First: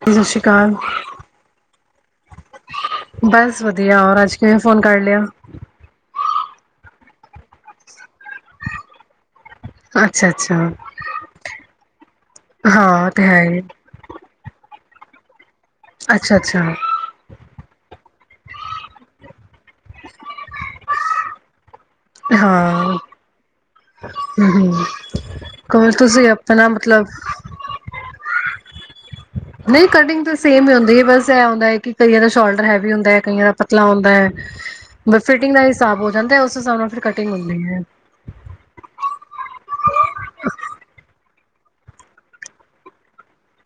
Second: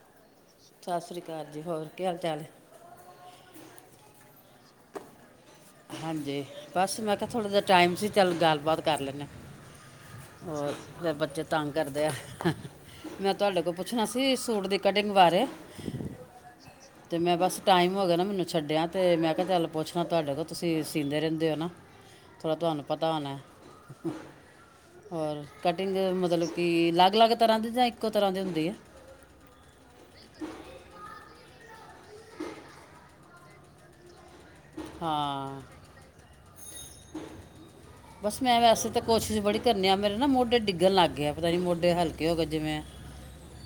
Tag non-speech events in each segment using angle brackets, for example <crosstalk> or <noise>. ਸਤਿ ਸ਼੍ਰੀ ਅਕਾਲ ਸਤਿ ਸ੍ਰੀ ਅਕਾਲ ਜੀ, ਹੋਰ ਕੀ ਹਾਲ-ਚਾਲ ਹੈ? ਵਧੀਆਂ ਹੋਰ ਅੱਜ ਕਿਵੇਂ, ਫੋਨ ਕਰ ਲਿਆ? ਹਾਂਜੀ, ਬਸ ਮੈਂ ਥੋੜਾ ਜਿਹਾ ਟਾਈਮ ਸੀ, ਚੱਲ ਗੱਲਬਾਤ ਕਰ ਲੈਣਾ। ਅੱਛਾ ਅੱਛਾ ਹੋਰ ਫੇਰ ਬੱਚੇ ਤੰਗ ਕਰਦੇ ਆ। ਹਾਂ ਤੇ ਮੈਂ ਹੈ ਹੀ ਤੁਹਾਡੇ ਕੋਲ ਪੁੱਛਣਾ ਸੀ ਸੂਟ ਦੇ ਕਟਿੰਗ ਕਰ ਅੱਛਾ ਅੱਛਾ, ਟਾਈਮ ਹੋ ਗਿਆ ਨਾ ਮੈਨੂੰ ਛੱਡਿਆ ਅਤੇ ਮੈਂ ਕਿਹਾ ਚੱਲ ਪੁੱਛਣਾ ਤੁਹਾਡੇ ਕੋਲ ਤੁਸੀਂ ਸੀਂਦੇ ਰਹਿੰਦੇ ਹੋ ਨਾ ਥੋੜਾ ਤੁਹਾਨੂੰ ਹਮ ਪਤਾ ਹੋਣਾ ਹਮ ਹੋਰ ਕੋਲ ਕਟਿੰਗ ਤੁਸੀਂ ਮਤਲਬ ਕਿ ਆਪਣਾ ਮਤਲਬ ਅਲੱਗ ਅਲੱਗ ਤਰ੍ਹਾਂ ਦੀ ਜਾਂ ਇੱਕੋ ਤਰ੍ਹਾਂ ਦੇ ਹੁੰਦੀ ਹੈ ਨਹੀਂ ਕਟਿੰਗ ਤਾਂ ਸੇਮ ਹੀ ਹੁੰਦੀ ਹੈ ਬਸ ਐ ਹੈ ਕਿ ਕਈਆਂ ਦਾ ਸ਼ੋਲਡਰ ਹੈਵੀ ਹੁੰਦਾ ਹੈ ਕਈਆਂ ਦਾ ਪਤਲਾ ਹੁੰਦਾ ਹੈ ਬ ਫਿਟਿੰਗ ਹਾਂ, ਦਾ ਹਿਸਾਬ ਹੋ ਜਾਂਦਾ ਹੈ, ਉਸ ਹਿਸਾਬ ਨਾਲ ਫਿਰ ਕਟਿੰਗ ਹੁੰਦੀ ਹੈ ਬਸ ਮੈਂ ਵੈਸੇ ਤਾਂ ਕੋਸ਼ਿਸ਼ ਬੜੀ ਕਰਨ ਆ ਮੇਰੇ ਨਾ ਮੋਢੇ ਡਿੱਗਣ ਲੱਗ ਗਿਆ। ਪਤਾ ਨੀ ਮੋਢੇ ਹਲਕੇ ਹੋ ਗਏ ਜਿਵੇਂ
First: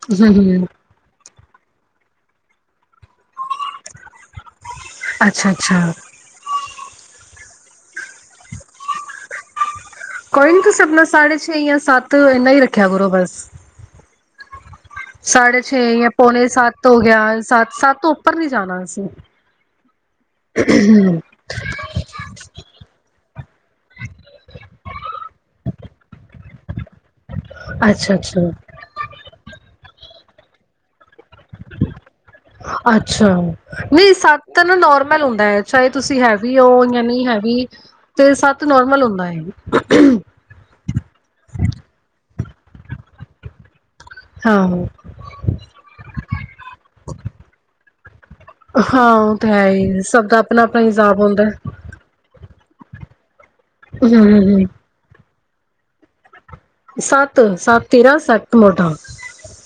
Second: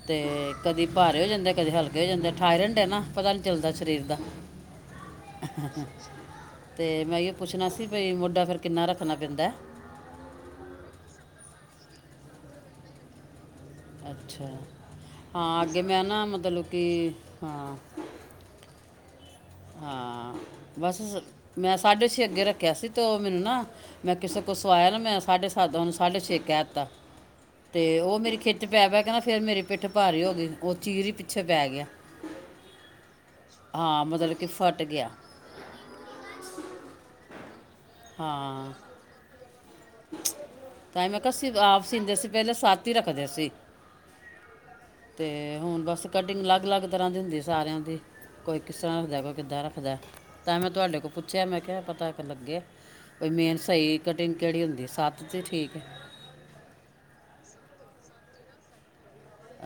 ਤੇ ਹਮ ਹਮ ਕਦੀ ਭਾਰੇ ਹੋ ਜਾਂਦੇ ਕਦੇ ਹਲਕੇ ਹੋ ਜਾਂਦੇ ਆ ਠਾਇਰੈਂਡ ਨਾ ਪਤਾ ਨੀ ਚੱਲਦਾ ਸਰੀਰ ਦਾ ਅੱਛਾ ਅੱਛਾ, ਅਤੇ ਮੈਂ ਇਹੀਓ ਪੁੱਛਣਾ ਸੀ ਭਈ ਮੁੱਡਾ ਫਿਰ ਕਿੰਨਾ ਰੱਖਣਾ ਪੈਂਦਾ ਕੋਈ ਨੀ ਤੁਸੀਂ ਆਪਣਾ ਸਾਢੇ ਛੇ ਜਾਂ ਸੱਤ ਇੰਨਾ ਹੀ ਰੱਖਿਆ ਕਰੋ ਬਸ ਅੱਛਾ ਸਾਢੇ ਹਾਂ ਛੇ ਅੱਗੇ ਮੈਂ ਜਾਂ ਨਾ ਪੌਣੇ ਮਤਲਬ ਕਿ ਸੱਤ ਹੋ ਗਿਆ ਸੱਤ ਹਾਂ ਸੱਤ ਤੋਂ ਉੱਪਰ ਨੀ ਜਾਣਾ ਅਸੀਂ ਹਾਂ ਬਸ ਮੈਂ ਸਾਢੇ ਛੇ ਅੱਗੇ ਰੱਖਿਆ ਸੀ ਤੇ ਉਹ ਮੈਨੂੰ ਨਾ ਮੈਂ ਕਿਸੇ ਕੋ ਸੋਂ ਆਇਆ ਨਾ ਮੈਂ ਸਾਢੇ ਸੱਤ ਦਾ ਉਹਾਨੂੰ ਸਾਢੇ ਛੇ ਕਹਿ ਕਹਿ ਤਾਂ ਤੇ ਅੱਛਾ ਉਹ ਮੇਰੀ ਅੱਛਾ ਖਿੱਚ ਪੈ ਪੈ ਕੇ ਨਾ ਫਿਰ ਮੇਰੇ ਪਿੱਠ ਭਾਰੇ ਹੋ ਗਏ ਉਹ ਚੀਰੀ ਅੱਛਾ ਹਾਂ ਨਹੀਂ ਮਤਲਬ ਸਤ ਕਿ ਤਾਂ ਨਾ ਫਟ ਗਿਆ ਨੋਰਮਲ ਹੁੰਦਾ ਹੈ ਚਾਹੇ ਤੁਸੀਂ ਹੈਵੀ ਹੋ ਜਾਂ ਨਹੀਂ <unintelligible> ਤੇ ਸੱਤ ਹਾਂ ਨੋਰਮਲ ਹੁੰਦਾ ਹੈ ਮੈਂ <unintelligible> ਆਪ ਸੀਦੇ ਸੀ ਪਹਿਲੇ ਸੱਤ ਹੀ ਰੱਖਦੇ ਸੀਂ ਹਾਂ ਤੇ ਹੁਣ ਬਸ ਕਟਿੰਗ ਅਲੱਗ ਅਲੱਗ ਤਰ੍ਹਾਂ ਦੀ ਹੁੰਦੀ ਸਾਰਿਆਂ ਦੀ ਕੋਈ ਕਿਸ ਤਰ੍ਹਾਂ ਹਾਂ ਰੱਖਦਾ ਕੋਈ ਉਹ ਤਾਂ ਕਿੱਦਾਂ ਹੈ ਰੱਖਦਾ ਹੀ ਸਭ ਦਾ ਤਾਂ ਆਪਣਾ ਮੈਂ ਆਪਣਾ ਤੁਹਾਡੇ ਕੋਲ ਹਿਸਾਬ ਹੁੰਦਾ ਪੁੱਛਿਆ ਮੈਂ ਕਿਹਾ ਪਤਾ ਲੱਗੇ ਕੋਈ ਮੇਨ ਸਹੀ ਕਟਿੰਗ ਕਿਹੜੀ ਹਮ ਹੁੰਦੀ ਸੱਤ ਜੀ ਠੀਕ ਹੈ ਸੱਤ ਸੱਤ ਤੇਰਾਂ ਸੱਤ ਮੋਟਾ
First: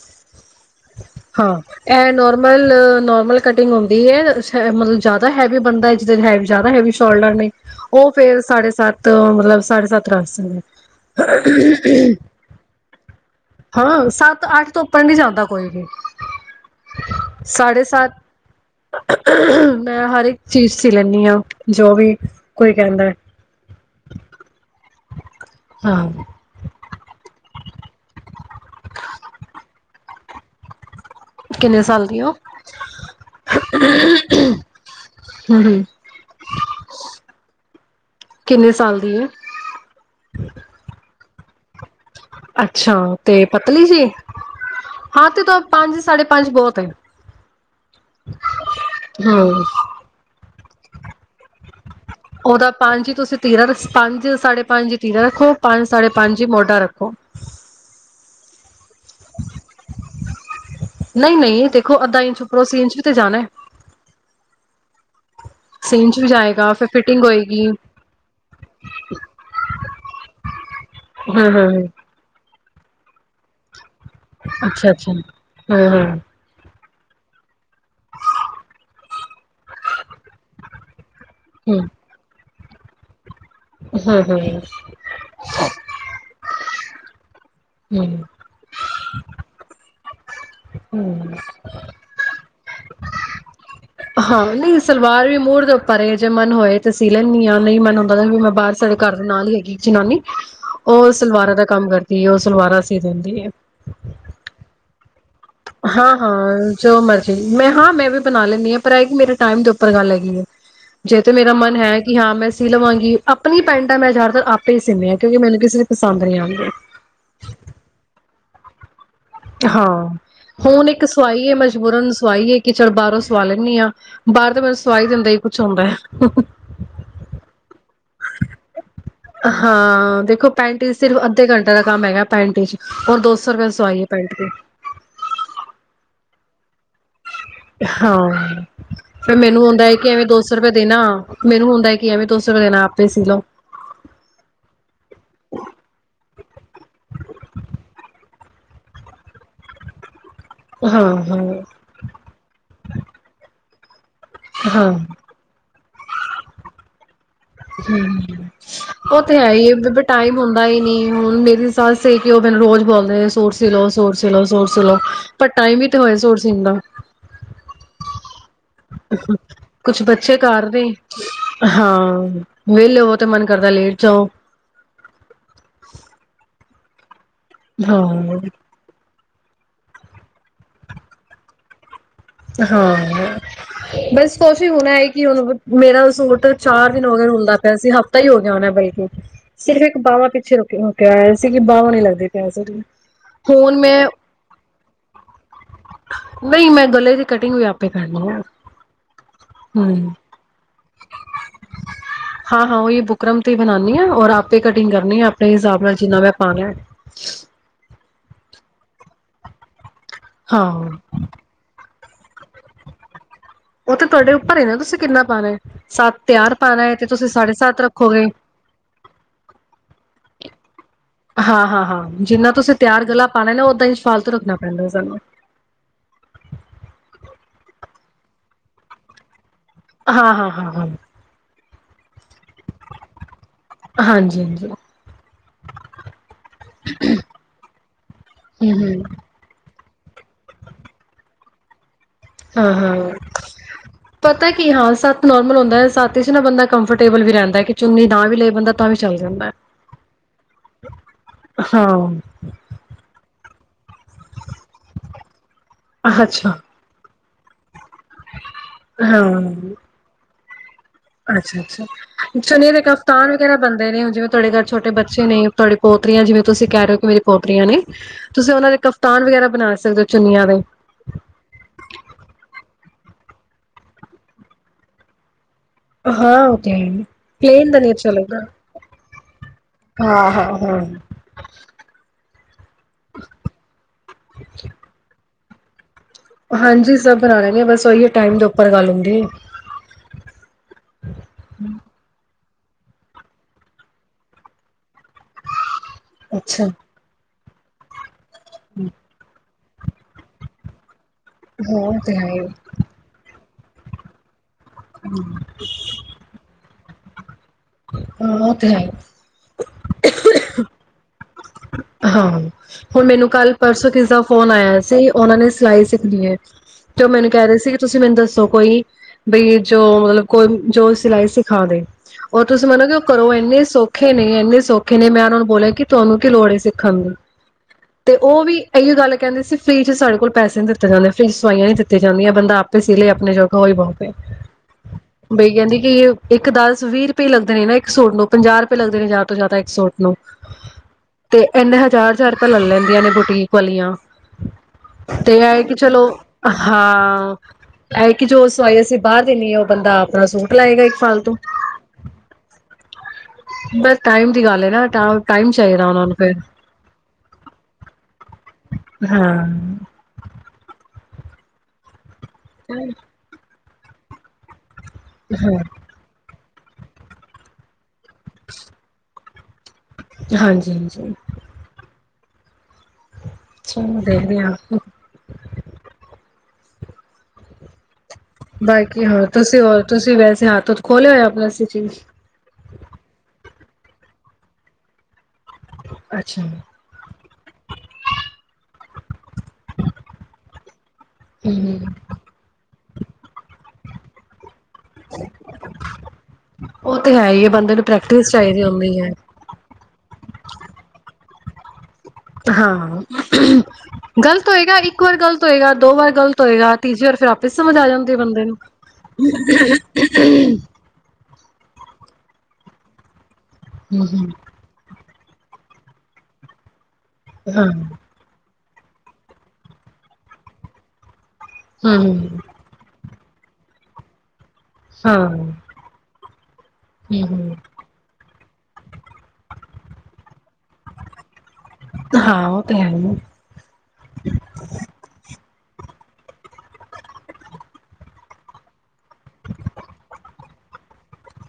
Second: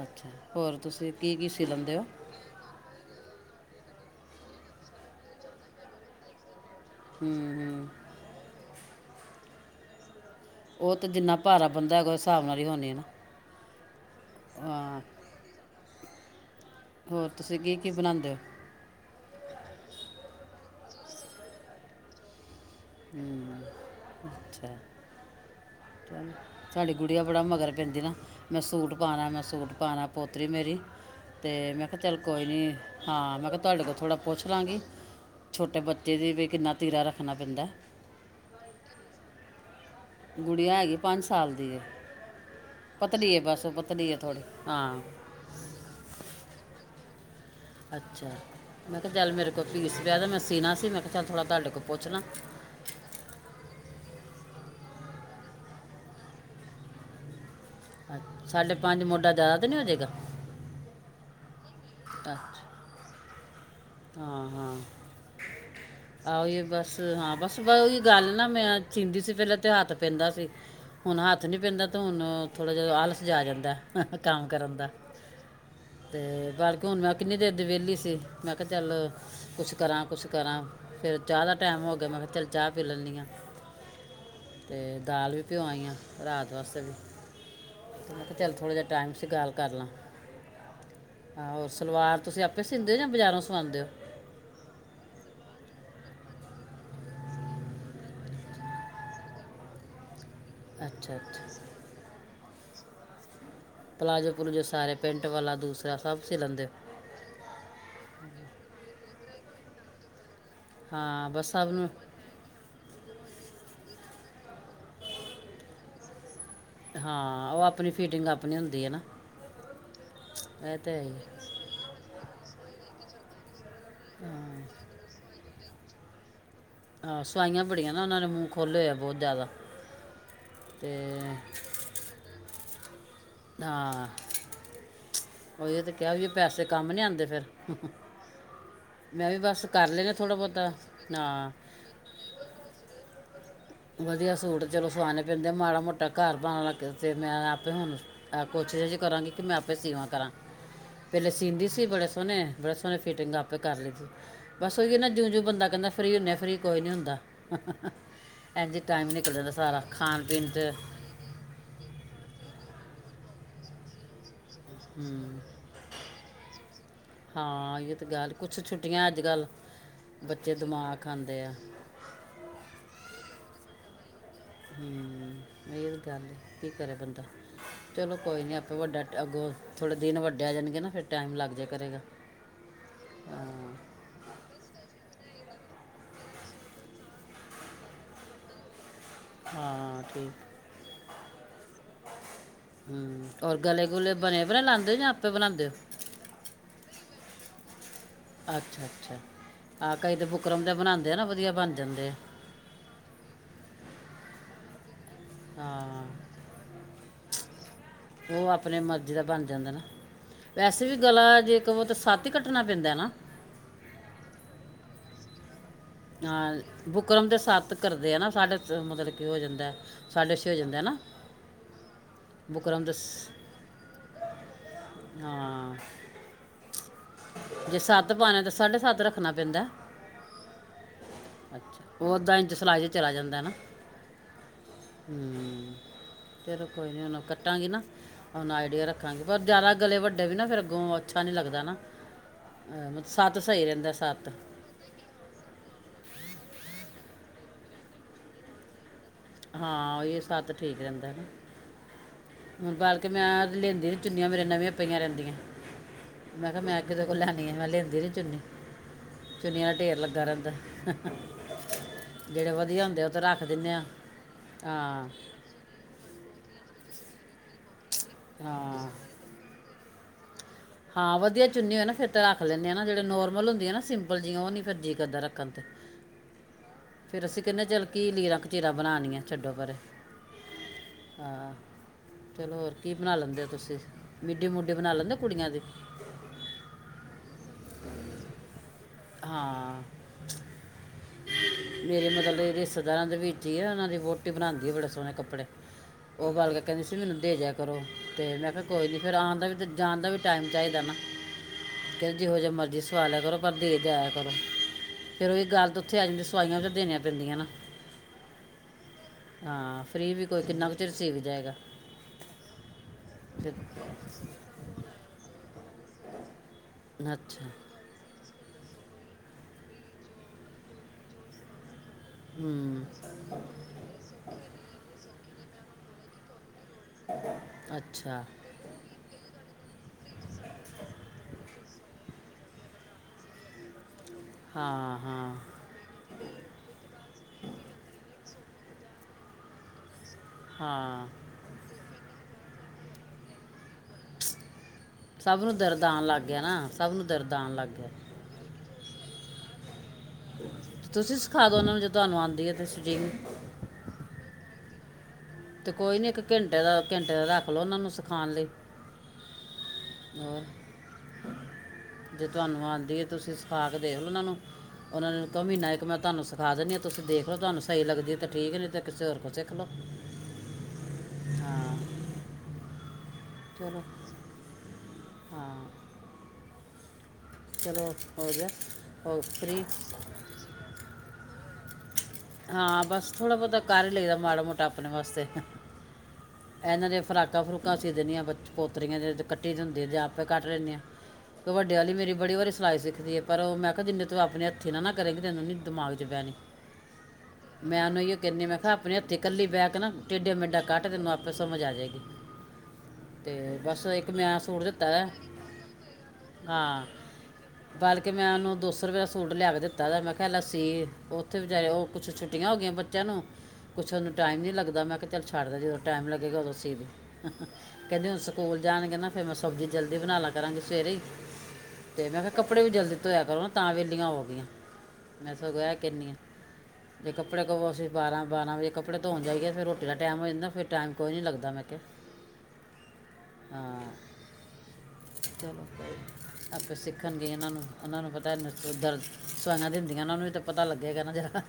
ਅੱਛਾ ਹੋਰ ਤੁਸੀਂ ਕੀ ਕੀ ਹਾਂ ਸੀ ਲੈਂਦੇ ਹੋ ਇਹ ਨੌਰਮਲ ਨੌਰਮਲ ਕਟਿੰਗ <unintelligible> ਮਤਲਬ ਜ਼ਿਆਦਾ ਹੈਵੀ ਬਣਦਾ ਹੈਵੀ। ਜ਼ਿਆਦਾ ਹੈਵੀ ਹੂੰ ਸ਼ੋਲਡਰ ਨੇ ਹੂੰ ਉਹ ਫੇਰ ਸਾਡੇ ਸੱਤ ਮਤਲਬ ਸਾਢੇ ਸੱਤ ਸਕਦੇ ਉਹ ਤੇ ਜਿੰਨਾ ਭਾਰਾ ਬੰਦਾ ਹੈਗਾ ਹਿਸਾਬ ਨਾਲ ਹੀ ਹੁੰਦੀ ਹਾਂ, ਸੱਤ ਅੱਠ ਤੋਂ ਉੱਪਰ ਨੀ ਜਾਂਦਾ ਹੋਰ ਤੁਸੀਂ ਕੀ ਸਾਢੇ ਕੀ ਸੱਤ ਬਣਾਉਂਦੇ ਹੋ ਮੈਂ ਹਰ ਇੱਕ ਚੀਜ਼ ਸੀ ਲੈਂਦੀ ਹਾਂ ਜੋ ਵੀ। ਕੋਈ ਕਹਿੰਦਾ ਹਮ ਅੱਛਾ, ਹੈ। ਸਾਡੀ ਗੁੜੀਆ ਬੜਾ ਮਗਰ ਪੈਂਦੀ ਨਾ। ਮੈਂ ਸੂਟ ਪਾਣਾ ਮੈਂ ਸੂਟ ਪਾਣਾ ਪੋਤਰੀ ਮੇਰੀ। ਅਤੇ ਕਿੰਨੇ ਮੈਂ ਕਿਹਾ ਸਾਲ ਚੱਲ ਦੀ ਹੋ? ਕੋਈ ਨਹੀਂ ਹਾਂ ਮੈਂ ਕਿਹਾ ਤੁਹਾਡੇ ਕੋਲ ਥੋੜ੍ਹਾ ਪੁੱਛ ਲਾਂਗੀ ਹੂੰ ਛੋਟੇ ਹੂੰ, ਬੱਚੇ ਦੀ ਵੀ ਕਿੰਨਾ ਤੀਰਾ ਰੱਖਣਾ ਪੈਂਦਾ। ਕਿੰਨੇ ਸਾਲ ਦੀ ਐ। ਗੁੜੀਆ ਹੈਗੀ ਪੰਜ ਸਾਲ ਦੀ ਹੈ। ਅੱਛਾ ਪਤਲੀ ਤੇ ਹੈ ਬਸ ਉਹ ਪਤਲੀ ਜੀ ਹੈ ਥੋੜੀ ਹਾਂ ਤੇ ਤ ਪੰਜ ਸਾਢੇ ਪੰਜ ਬਹੁਤ ਐ। ਅੱਛਾ, ਮੈਂ ਕਿਹਾ ਜਲ ਮੇਰੇ ਹਮ ਕੋਲ ਪੀਸ ਪਿਆ ਤੇ ਮੈਂ ਸੀਣਾ ਸੀ। ਤੇ ਮੈਂ ਕਿਹਾ ਚਲ ਥੋੜਾ ਘੱਟ ਕਰੋ। ਉਹਦਾ ਪੰਜ ਹੀ ਤੁਸੀਂ ਤੀਰਾ ਦੱਸਿਆ। ਪੰਜ ਸਾਢੇ ਪੰਜ ਤੀਰਾ ਰੱਖੋ, ਪੰਜ ਸਾਢੇ ਪੰਜ ਹੀ ਮੋਢਾ ਰੱਖੋ। ਸਾਡੇ, ਪੰਜ ਮੋਢਾ ਜ਼ਿਆਦਾ ਤਾਂ ਨੀ ਹੋ ਜੇਗਾ। ਨਹੀਂ, ਨਹੀਂ ਦੇਖੋ ਅੱਧਾ ਇੰਚ ਉੱਪਰੋਂ ਸੀਨ ਚ ਵੀ ਤੇ ਜਾਣਾ। ਹਾਂ, ਹਾਂ। ਸੀ ਇੰਚ ਵੀ ਆਹੋ ਹੀ ਜਾਏਗਾ ਫਿਰ ਬਸ ਫਿਟਿੰਗ ਹਾਂ ਬਸ ਹੋਏਗੀ ਉਹੀ ਗੱਲ ਨਾ ਮੈਂ ਚੀਂਦੀ ਸੀ, ਪਹਿਲਾਂ ਤੇ ਹੱਥ ਪੈਂਦਾ ਸੀ ਹੁਣ ਹੱਥ ਨੀ ਹਮ ਹਮ ਪੈਂਦਾ ਤੇ ਹੁਣ। ਥੋੜ੍ਹਾ ਜਿਹਾ ਆਲਸ ਜਾ ਆ ਜਾਂਦਾ। ਕੰਮ ਕਰਨ ਦਾ ਅੱਛਾ ਅੱਛਾ ਹਮ ਹਮ ਤੇ ਬਰ ਕਿ ਹੁਣ ਮੈਂ ਕਿੰਨੀ ਦੇਰ ਦੀ ਵਿਹਲੀ ਸੀ ਮੈਂ ਚੱਲ ਕੁਛ ਕਰਾਂ, ਕੁਛ ਕਰਾਂ ਫਿਰ ਜ਼ਿਆਦਾ ਟਾਈਮ ਹਮ ਹੋ ਗਿਆ, ਮੈਂ ਕਿਹਾ ਚੱਲ ਚਾਹ ਪੀ ਲੈਂਦੀ ਆਂ। ਹਮ ਹਮ ਤੇ ਦਾਲ ਵੀ ਭਿਉਂ ਆਈ ਆ ਰਾਤ ਵਾਸਤੇ ਵੀ ਹਮ ਮੈਂ ਕਿਹਾ ਚੱਲ ਥੋੜਾ ਜਿਹਾ ਟਾਈਮ ਸੀ ਗੱਲ ਕਰਲਾਂ। ਹਮ ਆਹੋ ਸਲਵਾਰ ਤੁਸੀਂ ਆਪੇ ਸੀ ਜਾਂ ਬਜ਼ਾਰੋਂ ਸੀਂ ਸਬਾਉਂਦੇ ਔ। ਹਾਂ ਨਹੀਂ ਸਲਵਾਰ ਵੀ ਮੂਡ ਦੇ ਉੱਪਰ ਜੇ ਮਨ ਹੋਏ, ਤੇ ਸੀਅ ਲੈਂਨੀ ਆਂ ਨਹੀਂ ਮਨ ਹੁੰਦਾ ਵੀ ਮੈਂ ਬਾਹਰ ਸਾਡੇ ਘਰ ਦੇ ਨਾਲ ਹੀ ਹੈਗੀ ਇਕ ਜਨਾਨੀ ਉਹ ਅੱਛਾ ਅੱਛਾ ਸਲਵਾਰਾਂ ਦਾ ਕੰਮ ਕਰਦੀ ਐ ਉਸ ਸਲਵਾਰਾਂ ਸੀਅ ਦਿੰਦੀ ਐ। ਪਲਾਜ਼ੋ ਪਲੂਜੋ ਸਾਰੇ ਪਿੰ ਹਾਂ-ਹਾਂ ਜੋ ਮਰਜੀ ਮੈਂ ਹਾਂ ਮੈਂ ਵੀ ਬਣਾ ਲੈਂਨੀ ਹਾਂ, ਪਰ ਇਹ ਕਿ ਮੇਰੇ ਟਾਈਮ ਦੇ ਉੱਪਰ ਗੱਲ ਹੈਗੀ ਹੈ। ਜੇ ਹਾਂ ਤੇ ਬਸ ਮੇਰਾ ਸਭ ਮਨ ਨੂੰ ਹੈ ਕਿ ਹਾਂ ਮੈਂ ਸੀਅ ਲਵਾਂਗੀ, ਆਪਣੀ ਪੈਂਟਾਂ ਮੈਂ ਜਾ ਆਪੇ ਹੀ ਸੀਮੇ ਐ ਕਿਉਂਕਿ ਮੈਨੂੰ ਕਿਸੇ ਪਸੰਦ ਨਹੀਂ ਆਉਂਦੇ। ਹਾਂ, ਉਹ ਆਪਣੀ ਫਿਟਿੰਗ ਆਪਣੀ ਹੁੰਦ ਦੀ ਐ ਨਾ। ਹਾਂ, ਇਹ ਹੁਣ ਤੇ ਹੈ ਇੱਕ ਹੀ ਸਵਾਈ ਹੈ, ਮਜਬੂਰਨ ਸਵਾਈ ਐ। ਕਿ ਚਲ ਬਾਹਰੋਂ ਸਵਾ ਲੈਂਨੀ ਆ ਬਾਹਰ ਦੇ ਬਾਰ ਸਵਾਈ ਦਿੰਦਾ ਈ ਕੁਛ ਆਂਦਾ। <unintelligible> ਆ ਸਵਾਈਆਂ ਬੜੀਆਂ ਨਾ, ਉਹਨਾਨੇ ਮੂੰਹ ਖੋਲੇ ਆ ਬਹੁਤ ਜ਼ਿਆਦਾ। ਹਾਂ ਦੇਖੋ ਪੈਂਟ ਤੇ ਸਿਰਫ ਅੱਧੇ ਘੰਟੇ ਦਾ ਕੰਮ ਹੈਗਾ, ਪੈਂਟ ਚ ਦੋ ਸੌ ਰੁਪਏ ਸਮਾਈ ਏ ਪੈਂਟ ਦੀ। ਉਈਓ ਤੇ ਕਿਹਾ ਵੀ, ਪੈਸੇ ਕੰਮ ਨੀ ਆਂਦੇ ਫਿਰ। ਹਾਂ। ਮੈਂ ਫੇਰ ਵੀ ਮੈਨੂੰ ਬਸ ਹੁੰਦਾ ਕਰ ਹੈ, ਕਿ ਲੈਨੇ ਐਵੇਂ ਥੋੜਾ ਦੋ ਸੌ ਬਹੁਤਾ ਰੁਪਏ ਦੇ ਆ, ਹਾਂ ਮੈਨੂੰ ਹੁੰਦਾ ਹੈ, ਕਿ ਐਵੇਂ ਦੋ ਸੌ ਰੁਪਏ ਦੇਨਾ। ਪੇਸੇ ਲਾਓ। ਵਧੀਆ ਸੂਟ ਚਲੋ ਸਵਾਨੇ ਪੈਂਦੇ, ਮਾੜਾ ਮੋਟਾ ਘਰ ਪਾਣ ਲੱਗ ਤੇ ਮੈਂ ਆਪੇ ਹੁਣ ਕੋਸ਼ਿਸ਼ ਚ ਕਰਾਂਗੀ, ਕਿ ਮੈਂ ਆਪੇ ਸਵਾ ਕਰਾਂ। ਹਾਂ ਪਹਿਲੇ ਹਾਂ ਸੀਂਦੀ ਸੀ, ਬੜੇ ਸੋਹਣੇ- ਬੜੇ ਸੋਹਣੇ ਫਿਟਿੰਗ ਆਪੇ ਕਰ ਲਈ ਜ ਬਸ ਹਾਂ ਉਹੀ ਨਾ ਜਿਉ-ਜਿਉ ਬੰਦਾ ਕਹਿੰਦਾ ਫਰੀ ਹੁਨੇ ਆ, ਫ੍ਰਰੀ ਕੋਈ ਨਹੀਂ ਹੁੰਦਾ। ਹੂੰ। ਇੰਜ ਟਾਈਮ ਉਹ ਨਿਕਲ ਤੇ ਜਾਂਦਾ ਹੈ ਹੀ ਸਾਰਾ ਖਾਣ ਟਾਈਮ ਪੀਣ ਹੁੰਦਾ ਤੇ ਹੀ ਨੀ, ਹੁਣ ਮੇਰੀ ਸੱਸ ਐ ਔਦੇ ਨਾਲ ਰੋਜ਼ ਬੋਲਦੇ ਸੂਟ ਸੀ ਲੋ, ਸੂਟ ਸੀ ਲੋ। ਸੂਟ ਸੀ ਲੋ, ਸੂਟ ਸੀ ਲੋ ਪਰ ਟਾਈਮ ਹੀ ਤੇ ਹੋਏ ਸੂਟ ਸੀਨ ਦਾ। ਹਾਂ ਇਹ ਗੱਲ ਕੁਛੁਟੀ ਕੁਛ ਬੱਚੇ ਘਰ ਨੇ, ਖਾਂਦੇ ਆ ਹਾਂ, ਵਿਹਲੇ ਹੋਵੋ ਤੇ ਮਨ ਕਰਦਾ ਲੇਟ ਜਾਓ। ਹਮ, ਇਹਹੀ ਤੇ ਗੱਲ ਹੈ, ਕੀ ਕਰੇ ਬੰਦਾ? ਚਲੋ ਕੋਈ ਨੀ, ਹਾਂ ਆਪਾਂ ਵੱਡਾ। ਅੱਗੋਂ ਥੋੜ੍ਹੇ ਦਿਨ ਵੱਡੇ ਆ ਜਾਣਗੇ ਨਾ, ਫਿਰ ਟਾਈਮ ਲੱਗ ਜਾਏ ਕਰੇਗਾ। ਹਾਂ, ਬਸ ਕੁਛ ਹੋਣਾ ਹੈ ਕਿ ਉਹਨੂੰ ਮੇਰਾ ਸੂਟ ਚਾਰ- ਦਿਨ ਹੋਗੇ ਰੁਲਦਾ ਪਿਆ ਸੀ, ਹਫ਼ਤਾ ਹੀ ਹੋ ਗਿਆ ਹੋਣਾ ਬਲਕਿ ਸਿਰਫ ਇੱਕ ਹਾਂ ਬਾਹਵਾਂ ਪਿੱਛੇ ਠੀਕ ਰੁਕੇ- ਰੁਕਿਆ ਹੋਇਆ ਸੀ ਕਿ, ਬਾਹਵਾਂ ਨਹੀਂ ਲੱਗਦੀ ਪਈਆ ਸੀ, ਹੂੰ ਔਰ ਹੁਣ ਗਲੇ ਮੈਂ ਗੁਲੇ ਬਣੇ ਬਣੇ ਲਾਉਂਦੇ ਹੋ ਜਾਂ ਆਪੇ ਬਣਾਉਂਦੇ ਹੋ ਨਹੀਂ ਮੈਂ ਗਲੇ ਚ ਆਪਾਂ <unintelligible> ਅੱਛਾ -ਅੱਛਾ, ਅ ਹਮ ਕਈ ਤੇ ਬੁਕਰਮ ਦੇ ਬਣਾਉਂਦੇ ਆ ਨਾ ਵਧੀਆ ਬਣ ਜਾਂਦੇ ਆ ਹਾਂ- ਹਾਂ ਉਹੀ ਬੁਕਰਮ ਤੇ ਹੀ ਬਨਾਨੀ ਹਾਂ ਔਰ ਤੇ ਕਟਿੰਗ ਆਪਣੇ ਹਿਸਾਬ ਨਾਲ, ਹਾਂ ਜਿੰਨਾ ਮੈਂ ਪਾਣੈ ਉਹ ਆਪਣੇ ਮਰਜ਼ੀ ਦਾ ਬਨ ਜਾਂਦਾ ਨਾ। ਵੈਸੇ ਵੀ ਹਾਂ ਗਲਾ ਜੇ ਇੱਕ ਤਾਂ ਸੱਤ ਕੱਟਨਾ ਪੈਂਦਾ ਨਾ। ਉਹ ਤੇ ਤੁਹਾਡੇ ਉੱਪਰ ਹੇ ਨਾ, ਤੁਸੀਂ ਕਿੰਨਾ ਪਾ ਰਹੇ। ਹਾਂ, ਬੁਕਰਮ ਦੇ ਸੱਤ ਕਰਦੇ ਆ ਨਾ, ਸਾਡੇ ਚ ਮਤਲਬ ਕੀ ਹੋ ਜਾਂਦਾ ਸਾਡੇ -ਛੇ ਹੋ ਜਾਂਦਾ ਨਾ, ਹਾਂ ਹਾਂ ਹਾਂ ਜਿੰਨਾ ਤੁਸੀਂ ਬੁਕਰਮ ਦੇ ਤਿਆਰ ਗਲਾ ਪਾਉਣਾ ਨਾ ਓਦਾਂ ਇੰਚ ਫਾਲਤੂ ਰੱਖਣਾ ਪੈਂਦਾ ਸਾਨੂੰ ਹਾਂ। ਜੇ ਸੱਤ ਪਾਨੈ ਤਾਂ, ਸਾਢੇ- ਸੱਤ ਰੱਖਨਾ ਪੈਂਦਾ। ਹਾਂ, ਹਾਂ, ਹਾਂ- ਹਾਂ। ਉਹ ਅੱਧਾ- ਇੰਚ ਸਿਲਾਈ ਚ ਚਲਾ ਜਾਂਦਾ ਹੈਨਾ। ਹਾਂਜੀ ਹਾਂਜੀ ਹਮ, ਚਲੋ ਕੋਈ ਨੀ ਉਹਨੂੰ ਕੱਟਾਂਗੀ ਨਾ, ਹੂਨ ਆਈਡੀਆ ਹੂੰ-ਹੂੰ, ਰੱਖਾਂਗੀ। ਪਰ ਜ਼ਿਆਦਾ ਗਲੇ ਵੱਡੇ ਵੀ ਨਾ ਫੇਰ ਅੱਗੋਂ, ਅੱਛਾ ਨੀ ਲੱਗਦਾ ਨਾ। ਹਾਂ, ਅਹ ਹਾਂ ਮਤਲਬ ਸੱਤ ਸਹੀ ਰਹਿੰਦਾ ਸੱਤ ਪਤਾ ਕੀ ਹਾਂ ਸੱਤ ਨੋਰਮਲ ਹੁੰਦਾ। ਸੱਤ ਚ ਨਾ ਬੰਦਾ ਕੰਫਰਟੇਬਲ ਵੀ ਰਹਿੰਦਾ, ਕਿ ਚੁੰਨੀ ਨਾ ਵੀ ਲੈ ਬੰਦਾ ਤਾਂ ਵੀ ਚੱਲ ਜਾਂਦਾ। ਹਾਂ, ਓਈਹੋ ਸੱਤ ਠੀਕ ਰਹਿੰਦੈ, ਹਾਂ, ਹੁਣ ਬਲਕਿ ਮੈਂ ਲੈਂਦੀ ਨੀ ਚੁੰਨੀਆਂ, ਮੇਰੇ ਨਵੀਆਂ ਪਈਆਂ ਰਹਿੰਦੀਆਂ। ਅੱਛਾ ਮੈਂ ਕਿਹਾ ਮੈਂ ਅੱਗੇ ਦੇ ਉਹ ਲੇਨ੍ਹੀਂ ਆ ਮੈ ਲੈਂ ਦੀ ਚੁੰਨੀ, ਚੁੰਨੀਆਂ ਦਾ ਢੇਰ ਲੱਗਾ ਰਹਿੰਦਾ। ਅੱਛਾ- ਅੱਛਾ, ਜਿਹੜੇ ਚਲੋ ਇਹਦੇ ਵਧੀਆ ਹੁੰਦੇ ਉਹ ਤਾਂ ਕਫਤਾਨ ਰੱਖ ਵਗੈਰਾ ਦਿੰਨੇ ਆ ਬਨਦੇ ਨੇ ਉਹ ਜਿਵੇਂ ਤੁਵਾਡੇ ਘਰ ਛੋੇਟੇ ਹਾਂ ਬੱਚੇ ਨੇ, ਤੁਹਾਡੀ ਪੋਤਰੀਆਂ ਜਿਵੇਂ ਤੁਸੀ ਕੈ ਰੇ ਹੋ ਕਿ, ਮੇਰੀ ਪੋਤਰੀਆਂ ਨੇ। ਤੁਸੀਂ ਔਨਾਂ ਦੇ ਹਾਂ ਕਫਤਾਨ ਵਗੈਰਾ ਬਣਾ ਸਕਦੇ ਓ? ਚੁਨੀਆਂ ਦੇ। ਹਾਂ ਵਧੀਆ ਚੁੰਨੀ ਹੋਏ ਨਾ ਫੇਰ ਤੇ, ਰੱਖ ਲੈਂਣੇ ਆ ਨਾ ਜੇੜੇ ਨੋਰਮਲ ਹੁੰਦੀਆ ਨਾ ਸਿੰਪਲ ਜਿਆ, ਔ ਨੀ ਫਿਰ ਜੀਅ ਕਰਦਾ ਰੱਖਣ ਤੇ। ਹਾਂ। ਤੇ ਹੈ ਈ, ਫੇਰ ਅਸੀਂ ਕੈੰਣੇ ਆ ਪਲੇਨ ਦਾ ਚੱਲ ਨੀ ਅੱਛਾ ਕੀ, ਲੀਰਾਂ ਲੱਗਦਾ। ਕਚੀਰਾਂ ਬਣਾਨੀਐ ਛੱਡੋ ਪਰੇ, ਹਾਂ-ਹਾਂ-ਹਾਂ, ਹਾਂ। ਚਲੋ ਔਰ ਕੀ ਬਨਾ ਲੈਂਦੇ ਔ ਤੁਸੀਂ, ਮਿੱਡੀ ਮੁੱਡੀ ਬਨਾ ਲੈਂਦੇ ਔ ਕੁੜੀਆਂ ਦੀ? ਹਾਂਜੀ, ਸਭ ਬਨਾ ਲੈਣੀ ਆ, ਬਸ ਔਈਔ ਟਾਈਮ ਦੇ ਉਪ ਹਾਂ ਮੇਰੀ ਮਤਲਬ ਏ ਰਿਸ ਸਰਦਾਰਾਂ ਦੇ ਵਿੱਚ ਈ ਐ, ਓਨਾਂ ਦੀ ਵੋਟੀ ਬਣਾਂਦੀ ਏ ਬੜੇ ਸੋਣੇ ਕੱਪੜੇ। ਔ ਬਲਕੇ ਅੱਛਾ, ਕੈੰਦੀ ਸੀ ਮੈਨੂੰ ਦੇ ਜਾ ਕਰੋ। ਤੇ ਮੈਂ ਕਿਆ ਕੋਈ ਨਹੀਂ ਫੇਰ ਆਣ ਦਾ ਵੀ ਤੇ ਜਾਣ ਦਾ ਵੀ ਟਾਈਮ ਚਾਹੀਦਾ ਨਾ‌ ਹਾਂ ਉਹ ਤੇ ਕਹਿੰਦੇ ਹੈ ਜਿਹੋ ਈ, ਜੇ ਮਰਜ਼ੀ ਸਵਾ ਲਿਆ ਕਰੋ। ਪਰ ਦੇ ਜਾਇਆ ਕਰੋ। ਫੇਰ ਔਹੀ ਗੱਲ ਤੇ ਉੱਥੇ ਆ ਜਾਂਦੀ ਸਵਾਈਆਂ ਜੌ ਦੇਣਿਆ ਪੈਂਦੀਆਂ ਨਾ। ਹਾਂ ਉਹ ਤੇ ਹੈ ਹਾਂ ਫ੍ਰੀ ਵੀ ਕੋਈ ਈ, ਕਿੰਨਾ ਕੁ ਚਿਰ ਸੀ ਵੀ ਜਾਏਗਾ ਹਾਂ ਹੁਣ ਮੈਨੂੰ ਤੇ ਕੱਲ ਪਰਸੋਂ ਕਿਸੀ ਦਾ ਫੋਨ ਆਇਆ ਸੀ ਓਨਾਂ ਨੇ ਸਿਲਾਈ ਸਿਖ ਤੇ ਔ ਮੈਨੂੰ ਕਹਿ ਅੱਛਾ ਰਹੇ ਸੀ ਕਿ ਤੁਸੀਂ ਮੈਨੂੰ ਦਸ ਦੱਸੋ ਕੋਈ ਬਈ ਜੋ ਮਤਲਬ ਕੋਈ ਜੋ ਸਿਲਾਈ ਸਿਖਾ ਦੇ। ਔਰ ਤੁਸੀਂ ਹੂੰ ਮੰਨੋਗੇ ਓਹ ਘਰੋ ਐਨੇ ਸੌਖੇ ਨੇ ਐਨੇ ਸੌਖੇ ਨੇ ਮੈਂ ਅ ਓਨਾਂ ਨੂੰ ਬੋਲਿਆ ਕਿ ਤੁਹਾਨੂੰ ਕੀ ਲੋੜ ਏ ਸੀ‌। ਖਾਂਦੇ ਤੇ ਅੱਛਾ ਔ ਵੀ ਇਹੀਓ ਗੱਲ ਕਹਿੰਦੇ ਸੀ ਫ੍ਰੀ ਚ ਸਾਡੇ ਕੋਲ ਪੈਸੇ ਨੀ ਦਿੱਤੇ ਜਾਂਣੇ ਫ੍ਰੀ ਚ ਸਵਾਈਆਂ ਨੀ ਦਿੱਤੀ ਜਾਂਦੀਆਂ। ਬੰਦਾ ਆਪੇ ਸੀ ਲੇ ਅਪਣੇ ਜੋਗਾ ਔਹੀ ਬੌਤ ਹਾਂ ਹਾਂ ਬਈ ਕਹਿੰਦੀ ਕਿ ਇੱਕ ਦਸ ਵੀਹ ਰੁ ਲੱਗਦੇ ਨੇ ਨਾ ਇੱਕ ਸੂਟ ਨੂੰ ਪੰਜਾਹ ਰੁਪਏ ਲੱਗਦੇ ਨੇ ਜਿਆਦਾ ਤੋਂ ਜਿਆਦਾ ਇੱਕ ਸੂਟ ਨੂੰ ਹਾਂ ਤੇ ਐਨੇ ਹਜ਼ਾਰ ਹਜ਼ਾਰ ਰੁਪਾ ਲੈ ਲੈਣ <unintelligible> ਵਾਲੀਆਂ ਤੇ ਸਭ ਐ ਨੂੰ ਏ ਕਿ ਦਰਦ ਆਉਣ ਚਲੋ ਲੱਗ ਗਿਆ ਨਾ ਸਭ ਨੂੰ ਦਰਦ ਹਾਂ ਆਉਣ ਲੱਗ ਗਿਆ ਐ ਏ ਕਿ ਜੋ ਸਵਾਈ ਅਸੀ ਬਾਹਰ ਦੇਨੀ ਐ, ਔ ਬੰਦਾ ਆਪ ਤਰਾ ਸੂਟ ਲਏਗਾ ਇੱਕ ਤੁਸੀਂ ਫਾਲਤੂ। ਸਿਖਾ ਦਿਓ ਉਹਨਾਂ ਨੂੰ ਜੇ ਤੁਹਾਨੂੰ ਆਂਦੀ ਹੈ <unintelligible> ਬਸ ਟਾਈਮ ਦੀ ਗੱਲ ਹੈ ਨਾ ਤਾਂ ਤੇ ਕੋਈ ਨੀ ਇੱਕ ਘੰਟੇ ਦਾ ਘੰਟੇ ਦਾ ਰੱਖ ਲਿਓ ਉਹਨਾ ਨੂੰ ਸਿਖਾਣ ਲਈ ਹਾਂ, ਹੋਰ ਜੇ ਤੁਹਾਨੂੰ ਆਂਦੀ ਹੈ ਤੁਸੀਂ <unintelligible> ਉਨਾਂ ਨੂੰ ਕਹੋ ਹਾਂ ਮਹੀਨਾ ਇੱਕ ਮੈਂ ਤੁਹਾਨੂੰ ਸੁ ਖਾ ਦਿੰਦੇ ਆ ਤੁਸੀਂ ਦੇਖ ਲੋ ਤੁਹਾਨੂੰ ਸਹੀ ਲੱਗਦੀ ਤਾਂ ਠੀਕ ਹੈ ਨਹੀਂ ਕਿਸੇ ਹੋਰ ਕੁਛ <unintelligible> ਹਾਂਜੀ ਹਾਂਜੀ ਚ ਚਲੋ ਦੇਖਦੇ ਆ ਹਾਂ <inaudible> ਬਾਕੀ ਹੋ ਹਾਂ ਤੁਸੀਂ ਫ੍ਰੀ ਹੋਰ ਤੁਸੀਂ ਵੈਸੇ ਹੱਥ ਹਥ ਖੋਲਲੇ ਹੋਆ ਆਪਣਾ ਜ ਜੀ ਹਾਂ ਬਸ ਥੋੜਾ ਬਹੁਤਾ ਘਰ ਲਈਦਾ ਮਾੜਾ ਮੋਟਾ ਆਪਣੇ ਵਾਸਤੇ ਅੱਛਾ ਇਹਨਾਂਆਂ ਫਰਾਕਾਂ ਫਰੂਕਾਂ ਸੀ ਦਿੰਦੀਾਂ ਪੋਤਰੀਆਂ ਦੇ ਕੱਟੀ ਦੀ ਹੁੰਦੀ ਜ ਆਪੇ ਕੱਟ ਲੈਂਦੇ ਹਾਂ ਤੇ ਵੱਡੇ ਹਮ ਵਾਲੀ ਮੇਰੀ ਬੜੀ ਵਾਰੀ ਸਿਈ ਸੀ ਪਰ ਉਹ ਮੈਂ ਕਿਹਾ ਜਿੰਨੇ ਤੂੰ ਆਪਣੇ ਹੱਥੀ ਨਾ ਨਾ ਕਰੇਗੀ ਤੈਨੂੰ ਦਿਮਾਗ 'ਚ ਬਹਿਣੀ ਉਹ ਤੇ ਹੈ ਹੀ ਹੈ ਬੰਦੇ ਮੈਂ ਨੂੰ ਉਹਨੂੰ ਇੋ ਪ੍ਰੈਕਟਿਸ ਕਹਿੰਦੀ ਮੈਂ ਚਾਹੀਦੀ ਕਿਹਾ ਆਪਣੇ ਹੁੰਦੀ ਹੈ ਹੱਥੀ ਇਕੱਲੀ ਬਹਿ ਕੇ ਨਾ ਟੇਡੇ ਮੇਡਾ ਕੱਢ ਤੈਨੂੰ ਆਪਣੇ ਤਾਂ ਸਮਝ ਆ ਜਾਏਗੀ ਹਾਂ ਤੇ ਬਸ ਇੱਕ ਮੈਂ ਗ਼ਲਤ ਸੂਟ ਹੋਏਗਾ ਦਿੱਤਾ ਇੱਕ ਹੈ ਵਾਰ ਗ਼ਲਤ ਹੋਏਗਾ ਦੋ ਵਾਰ ਗ਼ਲਤ ਹੋਏਗਾ ਹਾਂ ਤੀਜੀ ਵਾਰ ਫਿਰ ਆਪਿਸ ਸਮਝ ਆ ਜਾਂਦੀ ਬਲਕਿ ਹੈ ਮੈਂ ਬੰਦੇ ਉਹਨੂੰ ਨੂੰ ਰੁਪਏ ਦਾ ਸੂਟ ਲਿਆ ਕੇ ਦਿੱਤਾ ਦਾ ਮੈਂ ਕਿਹਾ ਲੈ ਸੀ ਉੱਥੇ ਵਿਚਾਰੇ ਉਹ ਕੁਛ ਛੁੱਟੀਆਂ ਹੋ ਗਈਆਂ ਬੱਚਿਆਂ ਨੂੰ ਹਮ ਕੁਛਨੂੰ ਹਮ ਟਾਈਮ ਨੀ ਲੱਗਦਾ ਮੈਂ ਕਹਿੰ ਛੱਡ ਦੇ ਟਾਈਮ ਲੱਗੇਗਾ ਉਦੋਂ ਸੀ ਹਾਂ ਕਹਿੰਦੇ ਹ ਸਕੂਲ ਜਾਣਗੇ ਨਾ ਫੇਿਰ ਮੈਂ ਸਬਜ਼ੀ ਜਲਦੀ ਬਣਾ ਲਾ ਕਰਾਂਗੀ ਸਵੇਰੇ ਤੇ ਮੈਂ ਕਿਹਾ ਕਿਹਾ ਹੂੰ, ਕੱਪੜੇ ਵੀ ਜਲ ਦਿੱਤੇ ਧੋਇਆ ਕਰੋ ਤਾਂ ਵੇਲੀਆਂ ਹੋ ਗਆਂ ਹਾਂ, ਮੈਂ ਸਗੋਂ ਕਿੰਨੀ ਆ ਜੇ ਕੱਪੜੇ ਹੂੰ, ਕੁਵੋਸੀ ਬਾਰਾਂ ਬਾਰਾਂ ਵਜੇ ਕਪੜੇ ਧੋ ਜਾਈ ਫਿਰ ਰੋਟੀ ਦਾ ਟਮ ਹੋ ਜਾਂਦਾ ਫਿਰ ਟਾਈਮ ਕੋਈ ਨਹੀਂ ਲੱਗਦਾੈੂੰ ਹਾਂ ਉਹ ਤੇ ਹੈ ਹੀ। ਹਾਂ ਚਲੋ ਕੋਈ ਨਹੀਂ ਆਪਾਂ ਸਿੱਖਣਗੇ ਇਹਨਾਂ ਨੂੰ ਉਹਨਾਂ ਨੂੰ ਪਤਾ ਦਰਦ ਸਵਾਈਆਂ ਦਿੰਦੀਆਂ ਉਹ ਨੂੰ ਪਤਾ ਲੱਗੇਗਾ ਨਾ ਜਿਹੜਾ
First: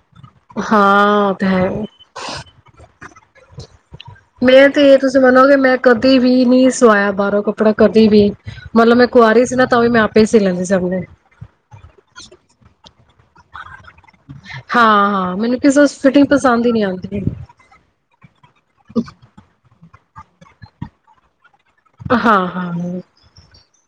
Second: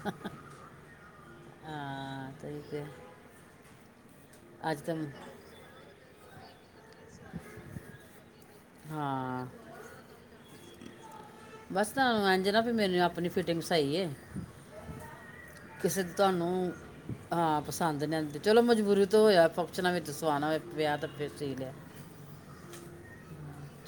ਹਾਂ ਉਹ ਤਾਂ ਹੈ। ਤੇ ਤੇ ਮੈਂ ਅੱਜ ਤੇ ਤਾਂ ਇਹ ਤੁਸੀਂ ਮੰਨੋਗੇ ਮੈਂ ਕਦੇ ਵੀ ਨਹੀਂ ਸਵਾਇਆ। ਬਾਹਰੋਂ ਕੱਪੜਾ ਕਦੇ ਵੀ ਮਤਲਬ ਮੈਂ ਕੁਆਰੀ ਹਾਂ ਸੀ ਨਾ ਤਾਂ ਵੀ ਮੈਂ ਆਪੇ ਸੀ ਲੈਂਦੀ ਸਣੇ ਬਸ ਤੁਹਾਨੂੰ ਇੰਜ ਨਾ ਵੀ ਮੈਨੂੰ ਆਪਣੀ ਫਿਟਿੰਗ ਸਹੀ ਹੈ ਮੈਨੂੰ ਕਿਸੇ ਫਿਟਿੰਗ ਪਸੰਦ ਤੁਹਾਨੂੰ ਹੀ ਨਹੀਂ ਆਉਂਦੀ। ਹਾਂ ਪਸੰਦ ਨ ਆਉਂਦੀ ਚਲੋ ਮਜਬੂਰੀ ਤੋਂ ਹੋਇਆ ਫੰਕਸ਼ਨਾਂ ਵਿੱਚ ਜ ਸੋਆਣਾ ਹੋਵੇ ਵਿਆਹ ਤਾਂ ਫਿਰ ਸੀ ਲਿਆ। ਹਾਂ- ਹਾਂ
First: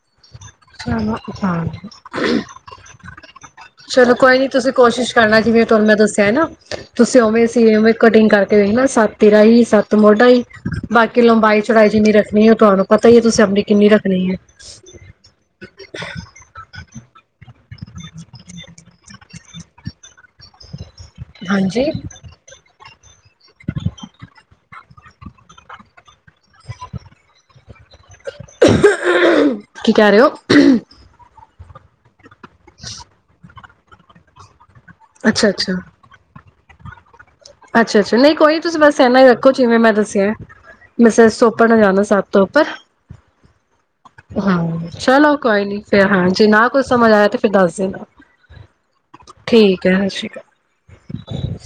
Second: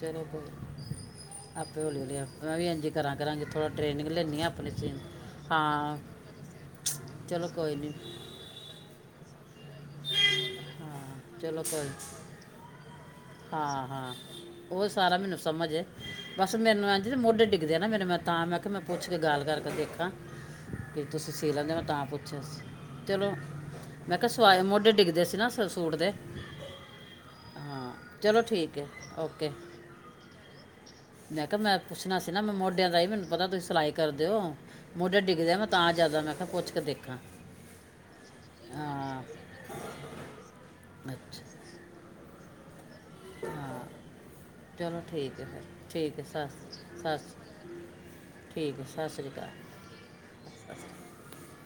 ਚਲੋ ਕੋਈ ਚੋ ਹ ਆਪੇ ਹੌਲੀ ਹੌਲੀ ਆਪ- ਮੈਂ ਵੀ ਇੰਜ ਹੀ ਕਰਾਂ ਕਰਾਂਗੇ ਥੋੜਾ ਟ੍ਰੇਨਿੰਗ ਚਲੋ ਕੋਈ ਲੈਣੀ ਆ ਨੀ ਆਪਣੇ ਤੁਸੀਂ ਸੀ ਕੋਸ਼ਿਸ਼ ਕਰਨਾ ਜਿਵੇਂ ਤੁਹਾਨੂੰ ਮੈਂ ਹਾਂ ਦੱਸਿਆ ਨਾ ਤੁਸੀਂ ਉਵੇਂ ਚਲੋ ਕੋਈ ਸੀਵੇਂ ਨਹੀਂ ਕਟਿੰਗ ਕਰਕੇ ਵੇਖਣਾ ਸੱਤ ਤੀਰਾ ਹੀ ਸੱਤ ਮੋਢਾ ਹੀ ਬਾਕੀ ਹਾਂ ਲੰਬਾਈ ਚਲੋ ਚੜਾਈ ਕੋਈ ਜਿੰਨੀ ਰੱਖਣੀ ਹੈ ਤੁਹਾਨੂੰ ਪਤਾ ਹੀ ਤੁਸੀਂ ਆਪਣੀ ਹਾਂ ਕਿੰਨੀ ਹਾਂ ਰੱਖਣੀ ਹੈ। ਉਹ ਸਾਰਾ ਮੈਨੂੰ ਬਸ ਮੈਨੂੰ ਇੰਜ ਮੋਢੇ ਡਿੱਗੇ ਨਾ ਮੇਰੇ ਮੈਂ ਤਾਂ ਮੈਂ ਕਿਹਾ, ਮੈਂ ਪੁੱਛ ਕੇ ਗੱਲ ਕਰਕੇ ਤਾਂ ਦੇਖਾਂ ਫੇਰ ਤੁਸੀਂ ਸੀ ਲੈਂਦੇ, ਮੈਂ ਹਾਂਜੀ। ਤਾਂ ਪੁੱਛਿਆ ਸੀ। ਚਲੋ, ਮੈਂ ਕਿਹਾ ਸਵਾਏ ਮੁੋਢੇ ਡਿੱਗ ਦੱਸਣਾ ਸੀ ਸੂਟ ਦੇ ਹਾਂ ਚਲੋ ਠੀਕ ਹੈ। ਓਕੇ ਕੀ ਕਹਿ ਰਹੇ ਓ। ਕੁਛ ਨਾ <unintelligible> ਨਾ ਮੋਢਿਆਂ ਦਾ ਹੀ ਮੈਨੂੰ ਪਤਾ ਸੀ ਸਿਲਾਈ ਕਰਦੇ ਹੋ। ਮੁੋਢਾ ਅੱਛਾ ਡਿੱਗਦੇ ਆ ਨਾ ਅੱਛਾ ਤਾਂ ਜੈਦਾ ਮੈਂ, ਤਾਂ ਜਿਆਦਾ ਮੈਂ ਕਿਹਾ ਪੁੱਛ ਦੇਖਾਂ ਅੱਛਾ ਅੱਛਾ ਨਹੀਂ ਕੋਈ ਨੀ ਤੁਸੀਂ ਬਸ ਇਨਾ ਹਾਂ ਹੀ ਰੱਖੋ ਜਿਵੇਂ ਮੈਂ ਦੱਸਿਆ <unintelligible> ਮਿਸਿਸ ਸੋਪੜ ਅੱਛਾ ਨਾਲ ਜਾਦਾਥ ਧਰੋਪਾ <inaudible> ਹਾਂ ਹਾਂ ਚਲੋ ਠੀਕ ਹੈ ਕੋਈ ਨੀ, ਫਿਰ ਠੀਕ ਹੈ ਹਾਂ ਜੀ ਨਾ ਸਸ ਕੋਈ ਸਮਝ ਆਇਆ ਸਸ ਤੇ ਫਿਰ ਦੱਸ ਦੇਣਾ ਠੀਕ ਹੈ ਸਤਿ ਸ਼੍ਰੀ ਅਕਾਲ ਠੀਕ ਹੈ। ਸਤ ਸ਼੍ਰੀ ਅਕਾਲ।